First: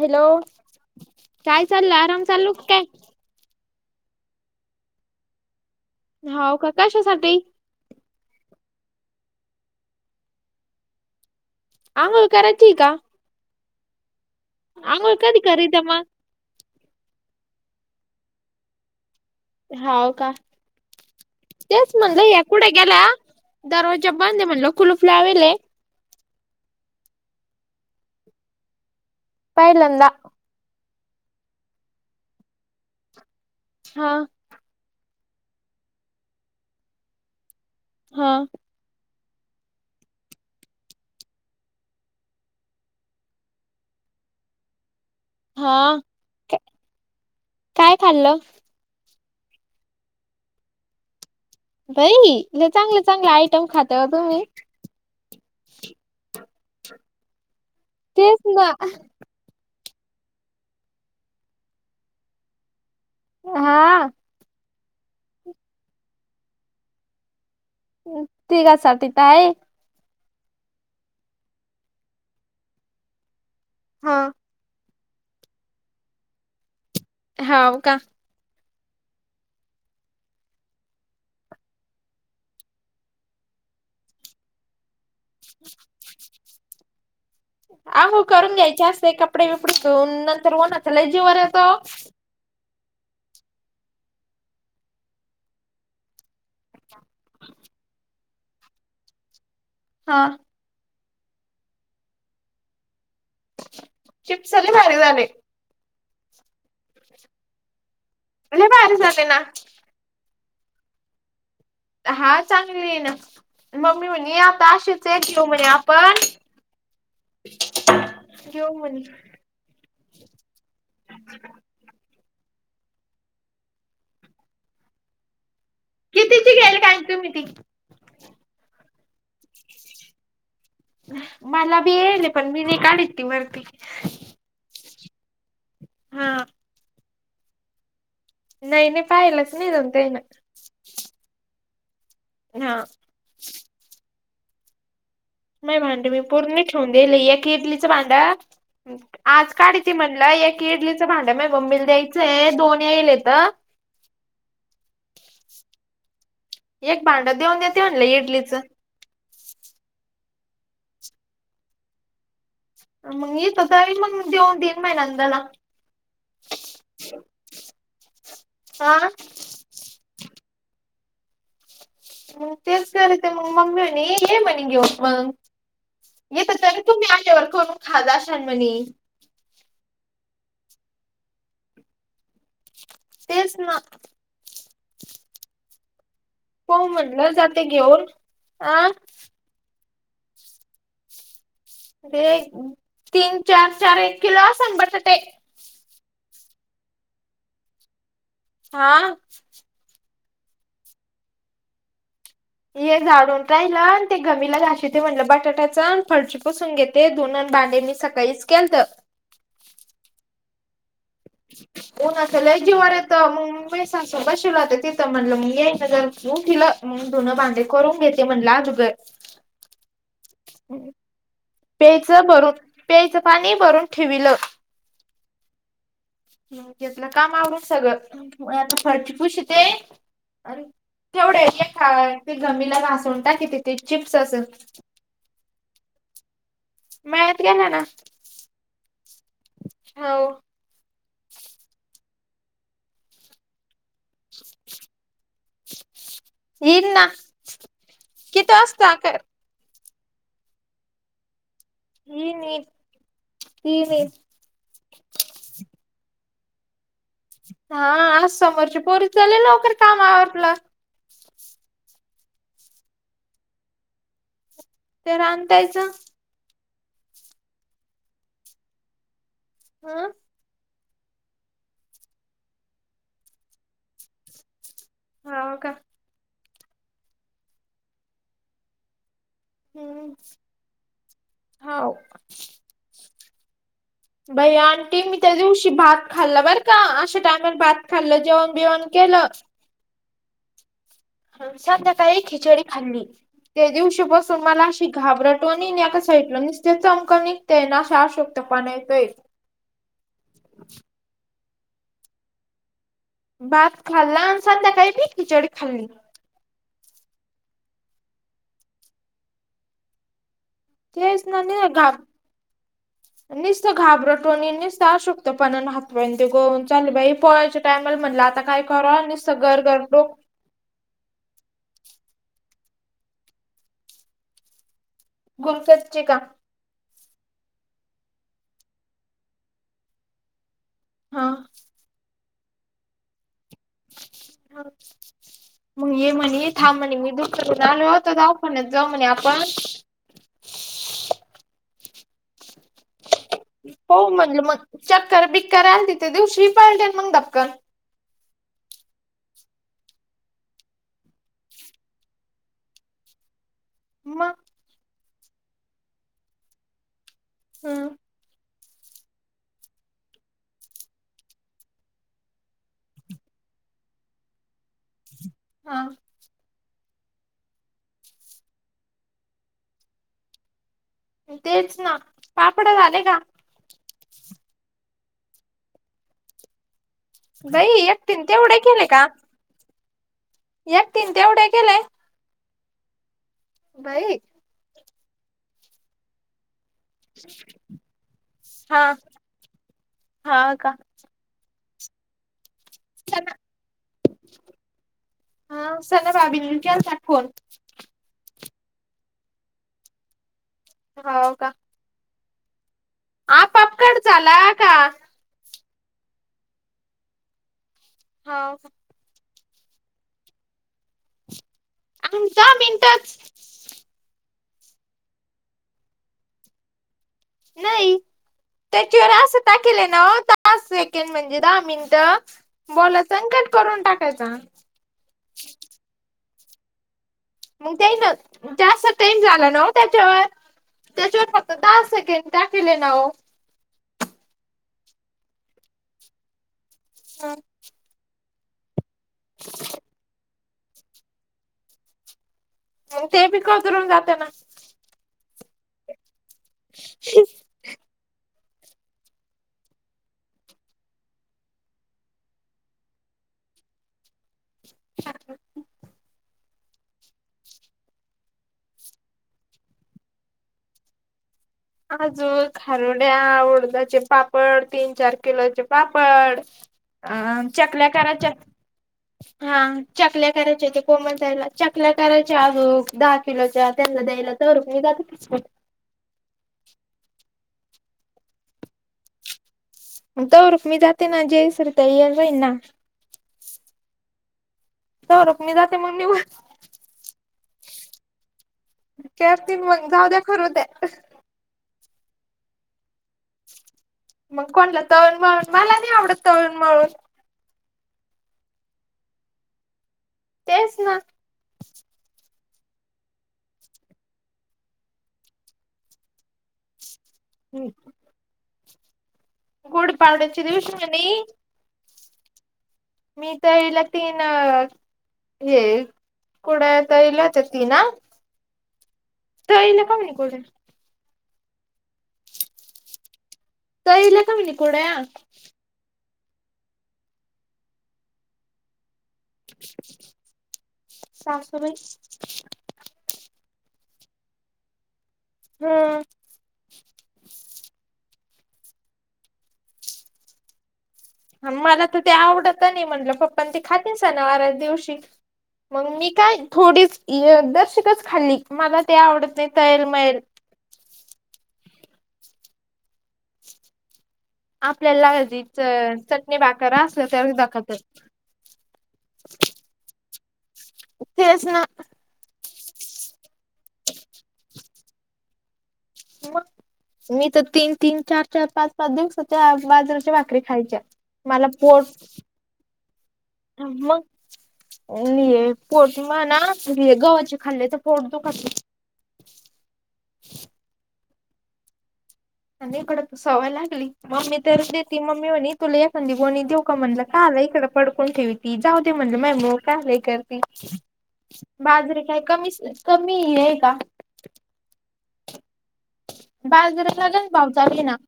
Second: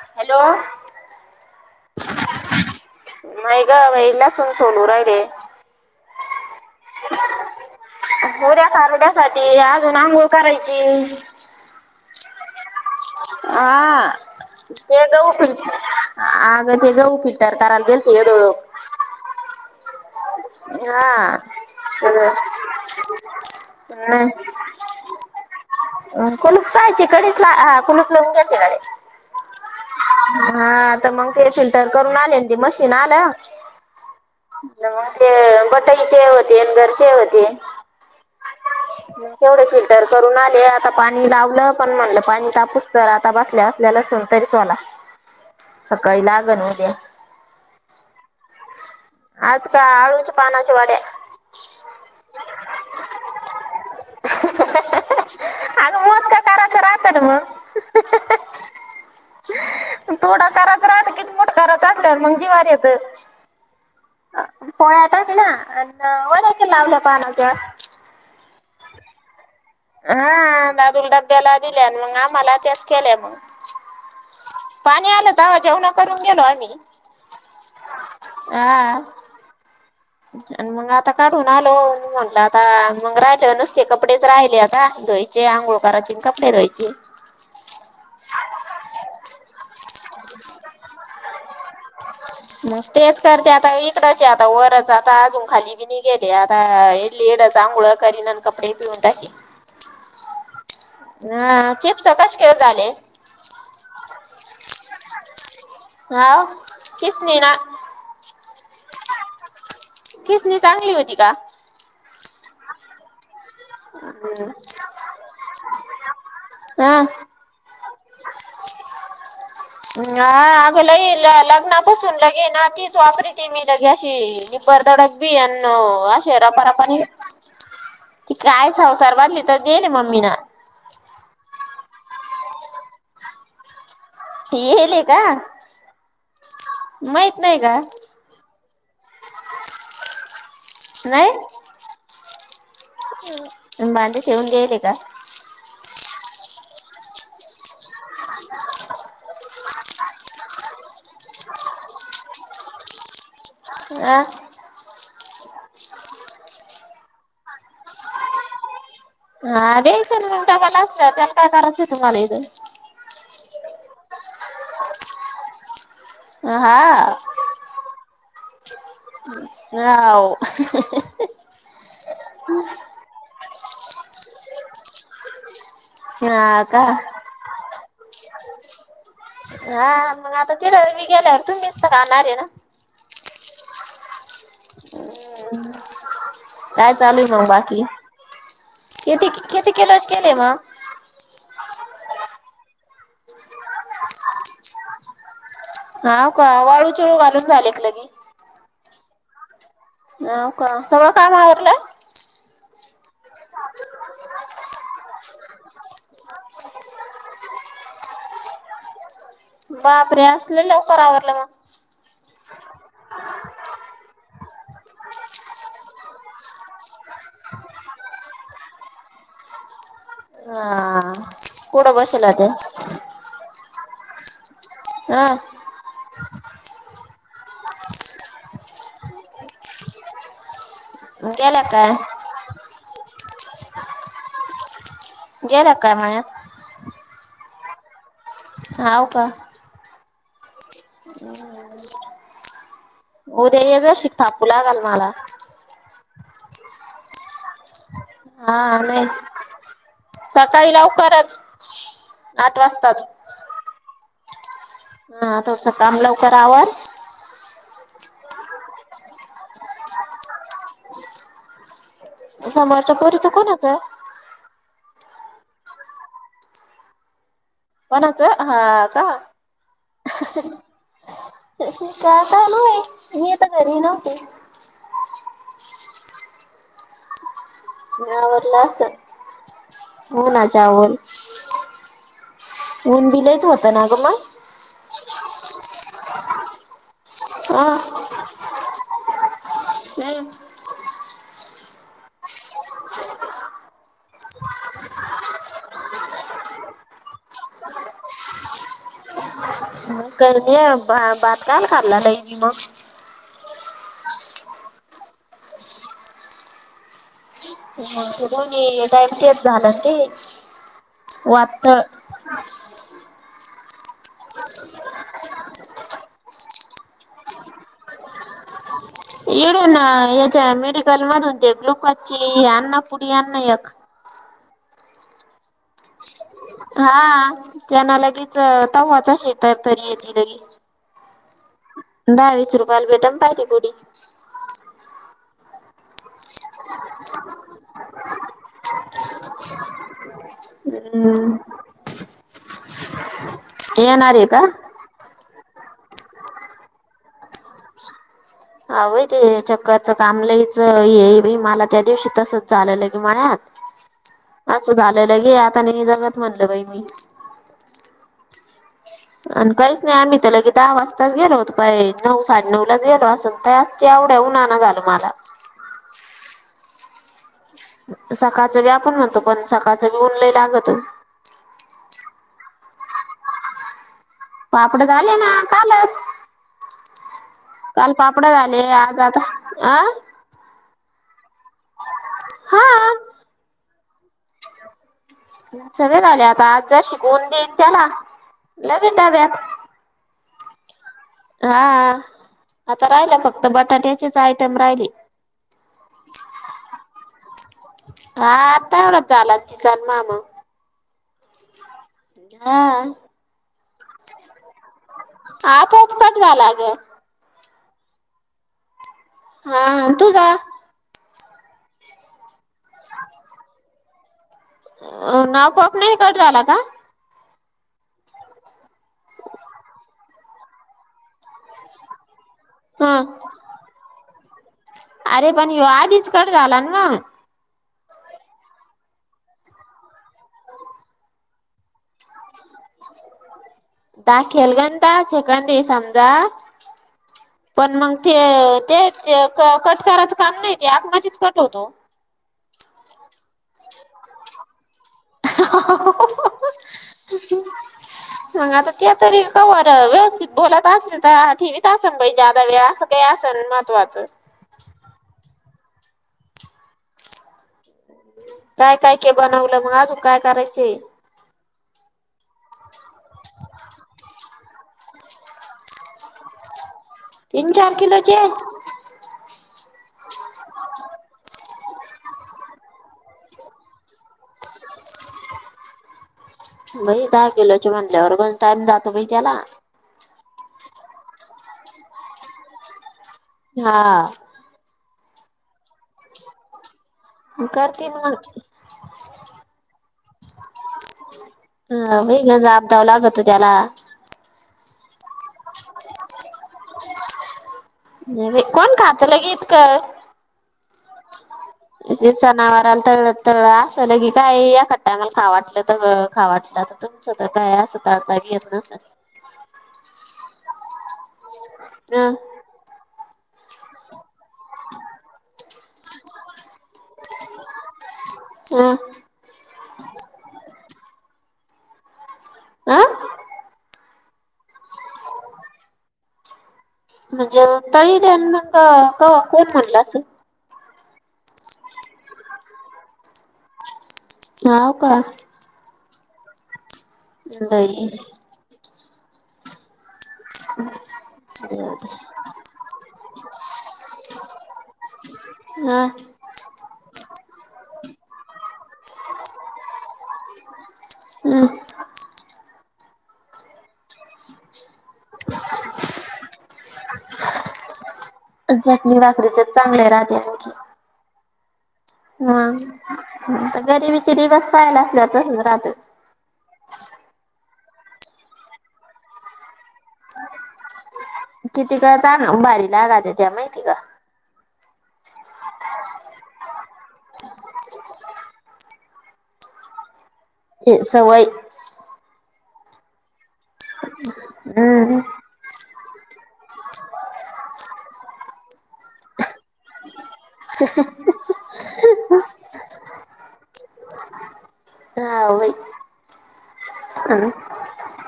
Hello काय चालल आराम चाललो की काय नाही ग वैल्यासून सोलू राहीले हौ पण कशासाठी होर्या कारङ्यासाठी अजून आंघोळ करायची आंघोळ करायचीये का आ, ते आंघोळ कधी करीत्या मग [unintelligible] आगं तेज उप्पीट तर करालते ते केलो हाव का? हा तेच म्हणलं या कुठं गेल्या दरवाजा बंद हे म्हणलं कुलुप लावीले. अ कलूप सांचे कडीच ला आ कुलूप नसते ते काय म्हणला हा तर मग ते फिल्टर करून आले अन ते मशीन आल्या हा तेव्हा ते गटईचे होते अन घरचे होते हा पोरं फिल्टर करून आले आता पाणी लावलं पण म्हणलं पाणी तापूस तर आता हित बसल्या बसल्या लसून तरी सोला हा सकाळी क लागन उद्या काय खाल्लंस आज का आळूच्या पानाच्या वड्या बई लई चांगलं चांगलं आयटम खाता ओ तुम्ही अग मोजकं कराचं राहतं ना मग म थोडं करत राहत कि मुट करत असणार मग जीवावर येतय हा पोळ्या टाकल्या अनीक वड्याच लावल्या पाणाच्या ठीक आहे स्वाती ताई हा दादूला डब्याला दिल्या मग आम्हाला त्याच केल्या मग हा पाणी आलं तवा जेवणं करून गेलो आम्ही हाव का हा आणि मग आता काढून आलो म्हटलं आता मग राहिलं नुसते कपडेच राहिले आता धुवाई चे आंघोळ करायचे आणि कपडे धुवायचे. अंघोळ करून घ्यायचे असते कपडे बिपडे धून नंतर उन्हाच लई. जीवावर येत ओ म तेच करते आता इकडंच आहे आता वरच आता अजून खाली. इथेच येथे आता ईथलेइथेच आंगुळ कारीन कपडे पिळून टाकीन हा हो चिप्स कसे काय झाले. चिस्प लय भारी झाले हो किसणीनं नाही भारी झाले ना खिसणी चांगली होती का हा चांगली आहे ना मम्मी म्हणे आता अशीच एक घेऊ म्हणे आपण हा घेऊ म्हणे ह आ आज लयी लग्नात बसून लगे ना तीच वापरीती मी लगे अशी बरदडच बी अन आशीरा कितीची घ्यायला परात आन काय तुम्ही ती ती काय संसार बनली तर गेली मम्मी न मला बी येयले पण मी नाही काढत ती वरती. येयले का हा माहित नाही का? नाही नाही पाहिलाच नाही जाऊन त्यानं. नाही? हा. मला [unintelligible] शेवंती येले का? नाही भांड मी पूर्ण ठेवून देयले एक इडलीचं भांडा. आज काढीते म्हटलं एक इडलीचं भांडं माया मम्मीला द्यायचंय दोन येयलेत. आ? एक भांडं देऊन देते म्हणलं इडलीचं. हा द्यायचं [unintelligible] तेला काय करायचं तुम्हाला इथं. मग इथं तर मग देऊन तीन महिन्यांद लाग अ हा. आं? हाव. मग तेच तर ते मग मम्मी म्हणे ये म्हणे घेऊ मग. येत हा तर का तुम्ही आल्यावर करून खाज असाल म्हणे. हा मग आता तिला गेल्यावर तुम्हीच तर खाणारे ना. तेच ना. हम्म मग हो काय चाललंय म्हटलं मग जाते बाकी? घेऊन अ येते की. किती किलोचे केले मग? ते तीन चार चार एक किलो असंल बटाटे. हा का वाळू चळू घालून झाले का लगी? हा. हाव का सगळं काम आवरलं? ये झाडून राहिलं ते घमीला घाशिते म्हणलं बटाट्याचं फरशीची पुसून घे ते धुण न भांडे मी सकाळीचं केलतं. बापरे आज लई लवकर आवरलं मग. उन्हाचं लय जीवावर येतं मग मुंबई सासू बसिल राहते तिथं म्हटलं मग यायचं जर उठिला. मग धुणं, भांडी करून घेते म्हणलं अदुगर. मग हा कुठं बसेल प्यायचं होते भरून प्यायचं पाणी भरून ठेविलं. हा. तिथलं काम आवरून सगळं आता फरशी पुसीते. अन् तेवढं गेला एका काय ते घमीला घासून टाकीते ते चिप्सचं. गेला का मळ्यात? मळयात गेला ना. हाव का? होव. उद्या हे वशीक थापू लागाल मला. इल ना. किती हा वाजता नाही कर सकाळी लवकरचचं आठ वाजताचं. इन इन. हा तुमचं काम लवकर आवर. हा आज समोरची पोरीचं लय लवकर काम आवरलं. समोरच्या पोरीचं कोणाचं? ते राण ताईच. कोणाचं, हा का? हा. चालू हाय, मी आता घरी नव्हती. हा का. मळावरला असत हम्म हो ना वल. हो. ऊन बि लइच होत ना ग मग. बाई आणंटी मी त्या दिवशी भात खाल्ला बरं का? अशा टायमर मग भात हा खाल्लं जेवण. जेवण केलं. नाही. संध्याकाळी खिचडी खाल्ली. त्या दिवशी बसून मला अशी घाबरटवनी नाहीका सईटलं नसत चमकणी- ते ना अशक्तपना येतोय. करलीय बाात काल करला नाही मी मग. भात खाल्ला आणि संध्याकाळी खिचडी खाल्ली. दोन्ही टाईम ते झालंय ते. तेच नाही नाही वातळ गम. नसत घाबरटोणी नसतं अशक्त पणान हात पाय ते गळून चाल बा पोळायच्या टाईमला म्हटलं आता काय? करा. आणि अस इडून गरगर डोक मेडिकल मधून ते ग्लुकोज ची आण ना पुडी, आण ना एक. ग्लुकोजची का? हा त्यांना लगेच तव्हाचा शेतात तरी ये ती लगेच. हा. दहावीस रुपयाला भेट पाहिे पुुडी. हा. मग ये म्हणे थां म्हणे मी दुपून आलो होत जाऊ पण जाऊ म्हणे आपण. हम्म. येणार आहे का मग चक्कर -बिक्कर आल तिथे दिवशी पडले मग धपकन. हव ते चक्काचं काम लच ये मला त्या तसच की मळयात. मग असं झालेलं गे आता नाही जगत म्हणलं बाई मी. हम. आणि काहीच नाही आम्ही त्याला की दहा वाजताच गेलो होतो. पा नऊ साडे नऊ लाच गेलो असल त्याया ते एवढ्या उन्हांन झालं मला. हा. सकाळच भी आपण म्हणतो, पण सकाळच भी उन लइ लागत. तेच ना पापड झाले का? पापड झााले ना कालच. बाई काल एकटीन पापड तेवढे झाले आज आता अ- एकतीन तेवढे केलेय. हा. बाई. सगळे झाले आता आज ज शिकवून देईन त्याला हा नवी डाब्यात- हा का. हा, आता राहिला सना फक्त बटाट्याचीच आयटम राहिले. हा सना बाबीनी केलता फोन हा आता एवढ्यात झाला तिचा अन मामा हो का? हा आपोआप कट झाला का? आपोआप कट झाला हा हा तूझा दहा मिनटात आपोआप नाही कट झाला का? नाही. त्याच्यावर असं टाकेलंय ना दहा सेकंड म्हणजे दहा मिनिटं हा बोलायचा आणि कट करून टाकायचा अरे पण ह्यो आधीच कट झाला ना मग त्या ना जास्त टेम झाला ना त्याच्यावर त्याच्यावर, फक्त दहा सेकंड टाकेले नाव दाक केलगंत शकड, समजा ह... पण मग, ते ते कट करायचं काम नाही, ते ऑटोमॅटिच कट होतो. ते बी कतरून जाते ना [unintelligible] [inaudible] [inaudible] मग आता ते तरी कवर व्यवस्थित बोलात असतील ठीवत असेल जादा वेळ अस काय, असेल महत्वाचं शत [inaudible] [inaudible] काय, काय, के बनवलं. मग अजू काय करायचं खारोड्या, उडदाचे पापड पापड तीन, चार, किलोचे पापड अ तीन चार चकल्या किलोचे कराचेत हा चकल्या करायच्या हो ते कोमल ताईला चकल्या करायच्या, आजो दहा किलोच्या त्यांना द्यायला तर मेघाच बाई, दहा किलोच्या म्हटल्यावर पण टाइम जातो बाई त्याला तवर मी जाते ना. जेसर ये जाईन ना हा... सौरभ मी जाते मग निघुन मी करते मग करतील मग जाऊ द्या करू द्या होवुना आबदाव लागत त्याला मग कोणलं, तळण मळून मला नाही आवडत. तळण मळून कोण खातलं, इत क तेच ना... जे जनावरला तळ तळ असलं की, काय या एका टायमाल खा वाटलं, तर खावाटलं तर, तु स्वता काय असं तळता भी येत नसेल गुढी पाडव्याच्या दिवशींगणे हम.... मी, तर इला तीन हे कुड तर येला होत. ती ना हम्... [unintelligible] आं? तळील्या का मनी कुरडया? [unintelligible] कवा? कोण म्हणलं असं? सासूबाई? हाव का? हम्म. दही [unintelligible] मला तर ते आवडतं नाही म्हणलं, पप्पां ते खाते सणावाऱ्याच्या दिवशी. हा मग मी काय थोडीच य दर्शिकच खाल्ली. मला ते आवडत नाही. तळेल मळेल. हम्. आपल्याला आधीच चटणी भाकर असलं, त्यावेळीच दाखवतं. चटणी भाकरीचेच चांगले राहते आणखी तेच ना. हम. तर गरीबीचे दिवस पाहायला असल्यावर तसंच राहातं. मग? मी तर तीन तीन, चार चार, पाच पाच दिवसाच्या बाजारीच्या भाकरी खायच्या मला किती पोट का ताना उ भारी लागत्या माहिती का? लिये पोडत म ना लि गव्हाचे खाल्ले तर पोट दुखते तेच सवय. आणि इकडं तर सवय लागली. मम्मी तर देती, हम्म मम्मी म्हणीन तुला एखांदी गोणी देऊ का म्हणलं कायला इकडं पडकून ठेवीती जाऊ दे म्हणलं [unintelligible] [unintelligible] बाजरी काय कमी कमी आहे का? हा वय बाजरी लगेच भाव चाले ना.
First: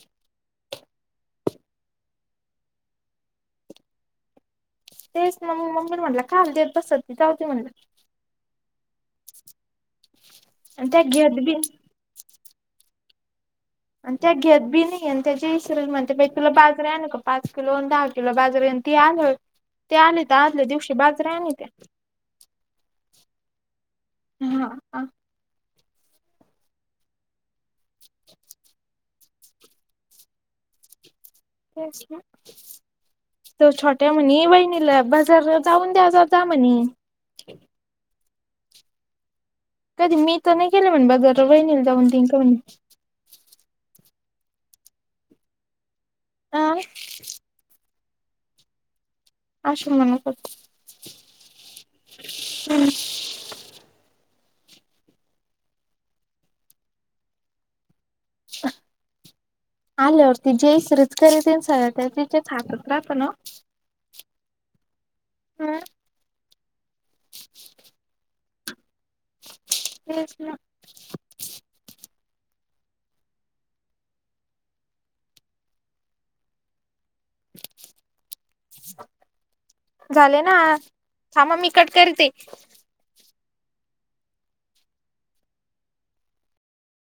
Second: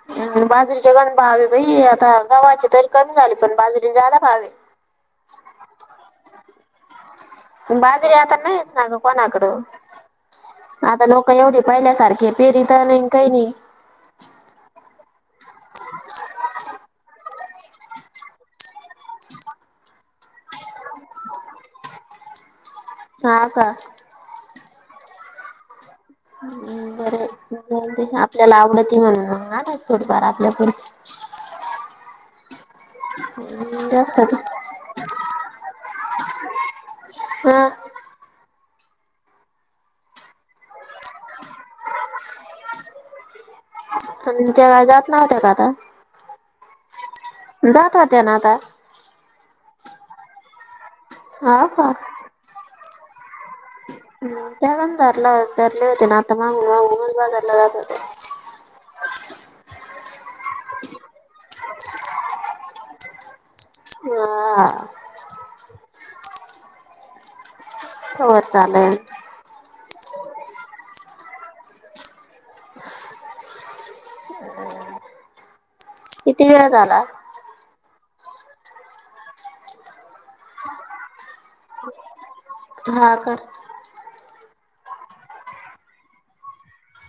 हम्म बाजरीचे गण भावे बई, आता गव्हाचे तरी कमी झाले. पण बाजरीचे जादा भावे. तेच न म मम्मीला म्हटलं कयाल देत बसत, ती जाऊ दे म्हणलं. तरी आता नाहीच ना गं कोणाकडं, आणि त्या आता लोकं घेत बी एवढी पहिल्या सा सारखे पेरीतं नाही, काही नाही. आणि त्या घेत बी नाही आणि त्याची इसरल म्हणते. तुला बाजरी आणू का पाच किलो आणि दहा किलो बाजरी ते आलं, ते आले तर आदल्या दिवशी बाजरी आणित्या. हा का? हा का? बरं जाऊदे आपल्याला आवडती म्हणून आणायची थोडीफार आपल्या पुरती. तेच ना. तो पुरती छोट्या जास्त म्हणी वहिनीला बस. जरं जाऊन द्या, जात होता म्हणी. अ. कधी मी तर नाही केलं म्हण बाजार, वहीनीला जाऊन दिल का म्हणे? अन त्या जात नव्हत्या का आता? आं? जात होत्या ना आता. अशी म्हणत होती. हा हा. हम्. हम् त्यानंतरला भरले होते ना आता मग मागून मागून बाजारला जात होते. आल्यावरती जयश्रीच कर त्यांचे कारण तिच्याच हाती राहत ना ओ. हां. हम्म. हो चालेल. तेच ना. किती वेळ झाला? [unintelligible] झाले ना थांबा मी कट करते. हा कर.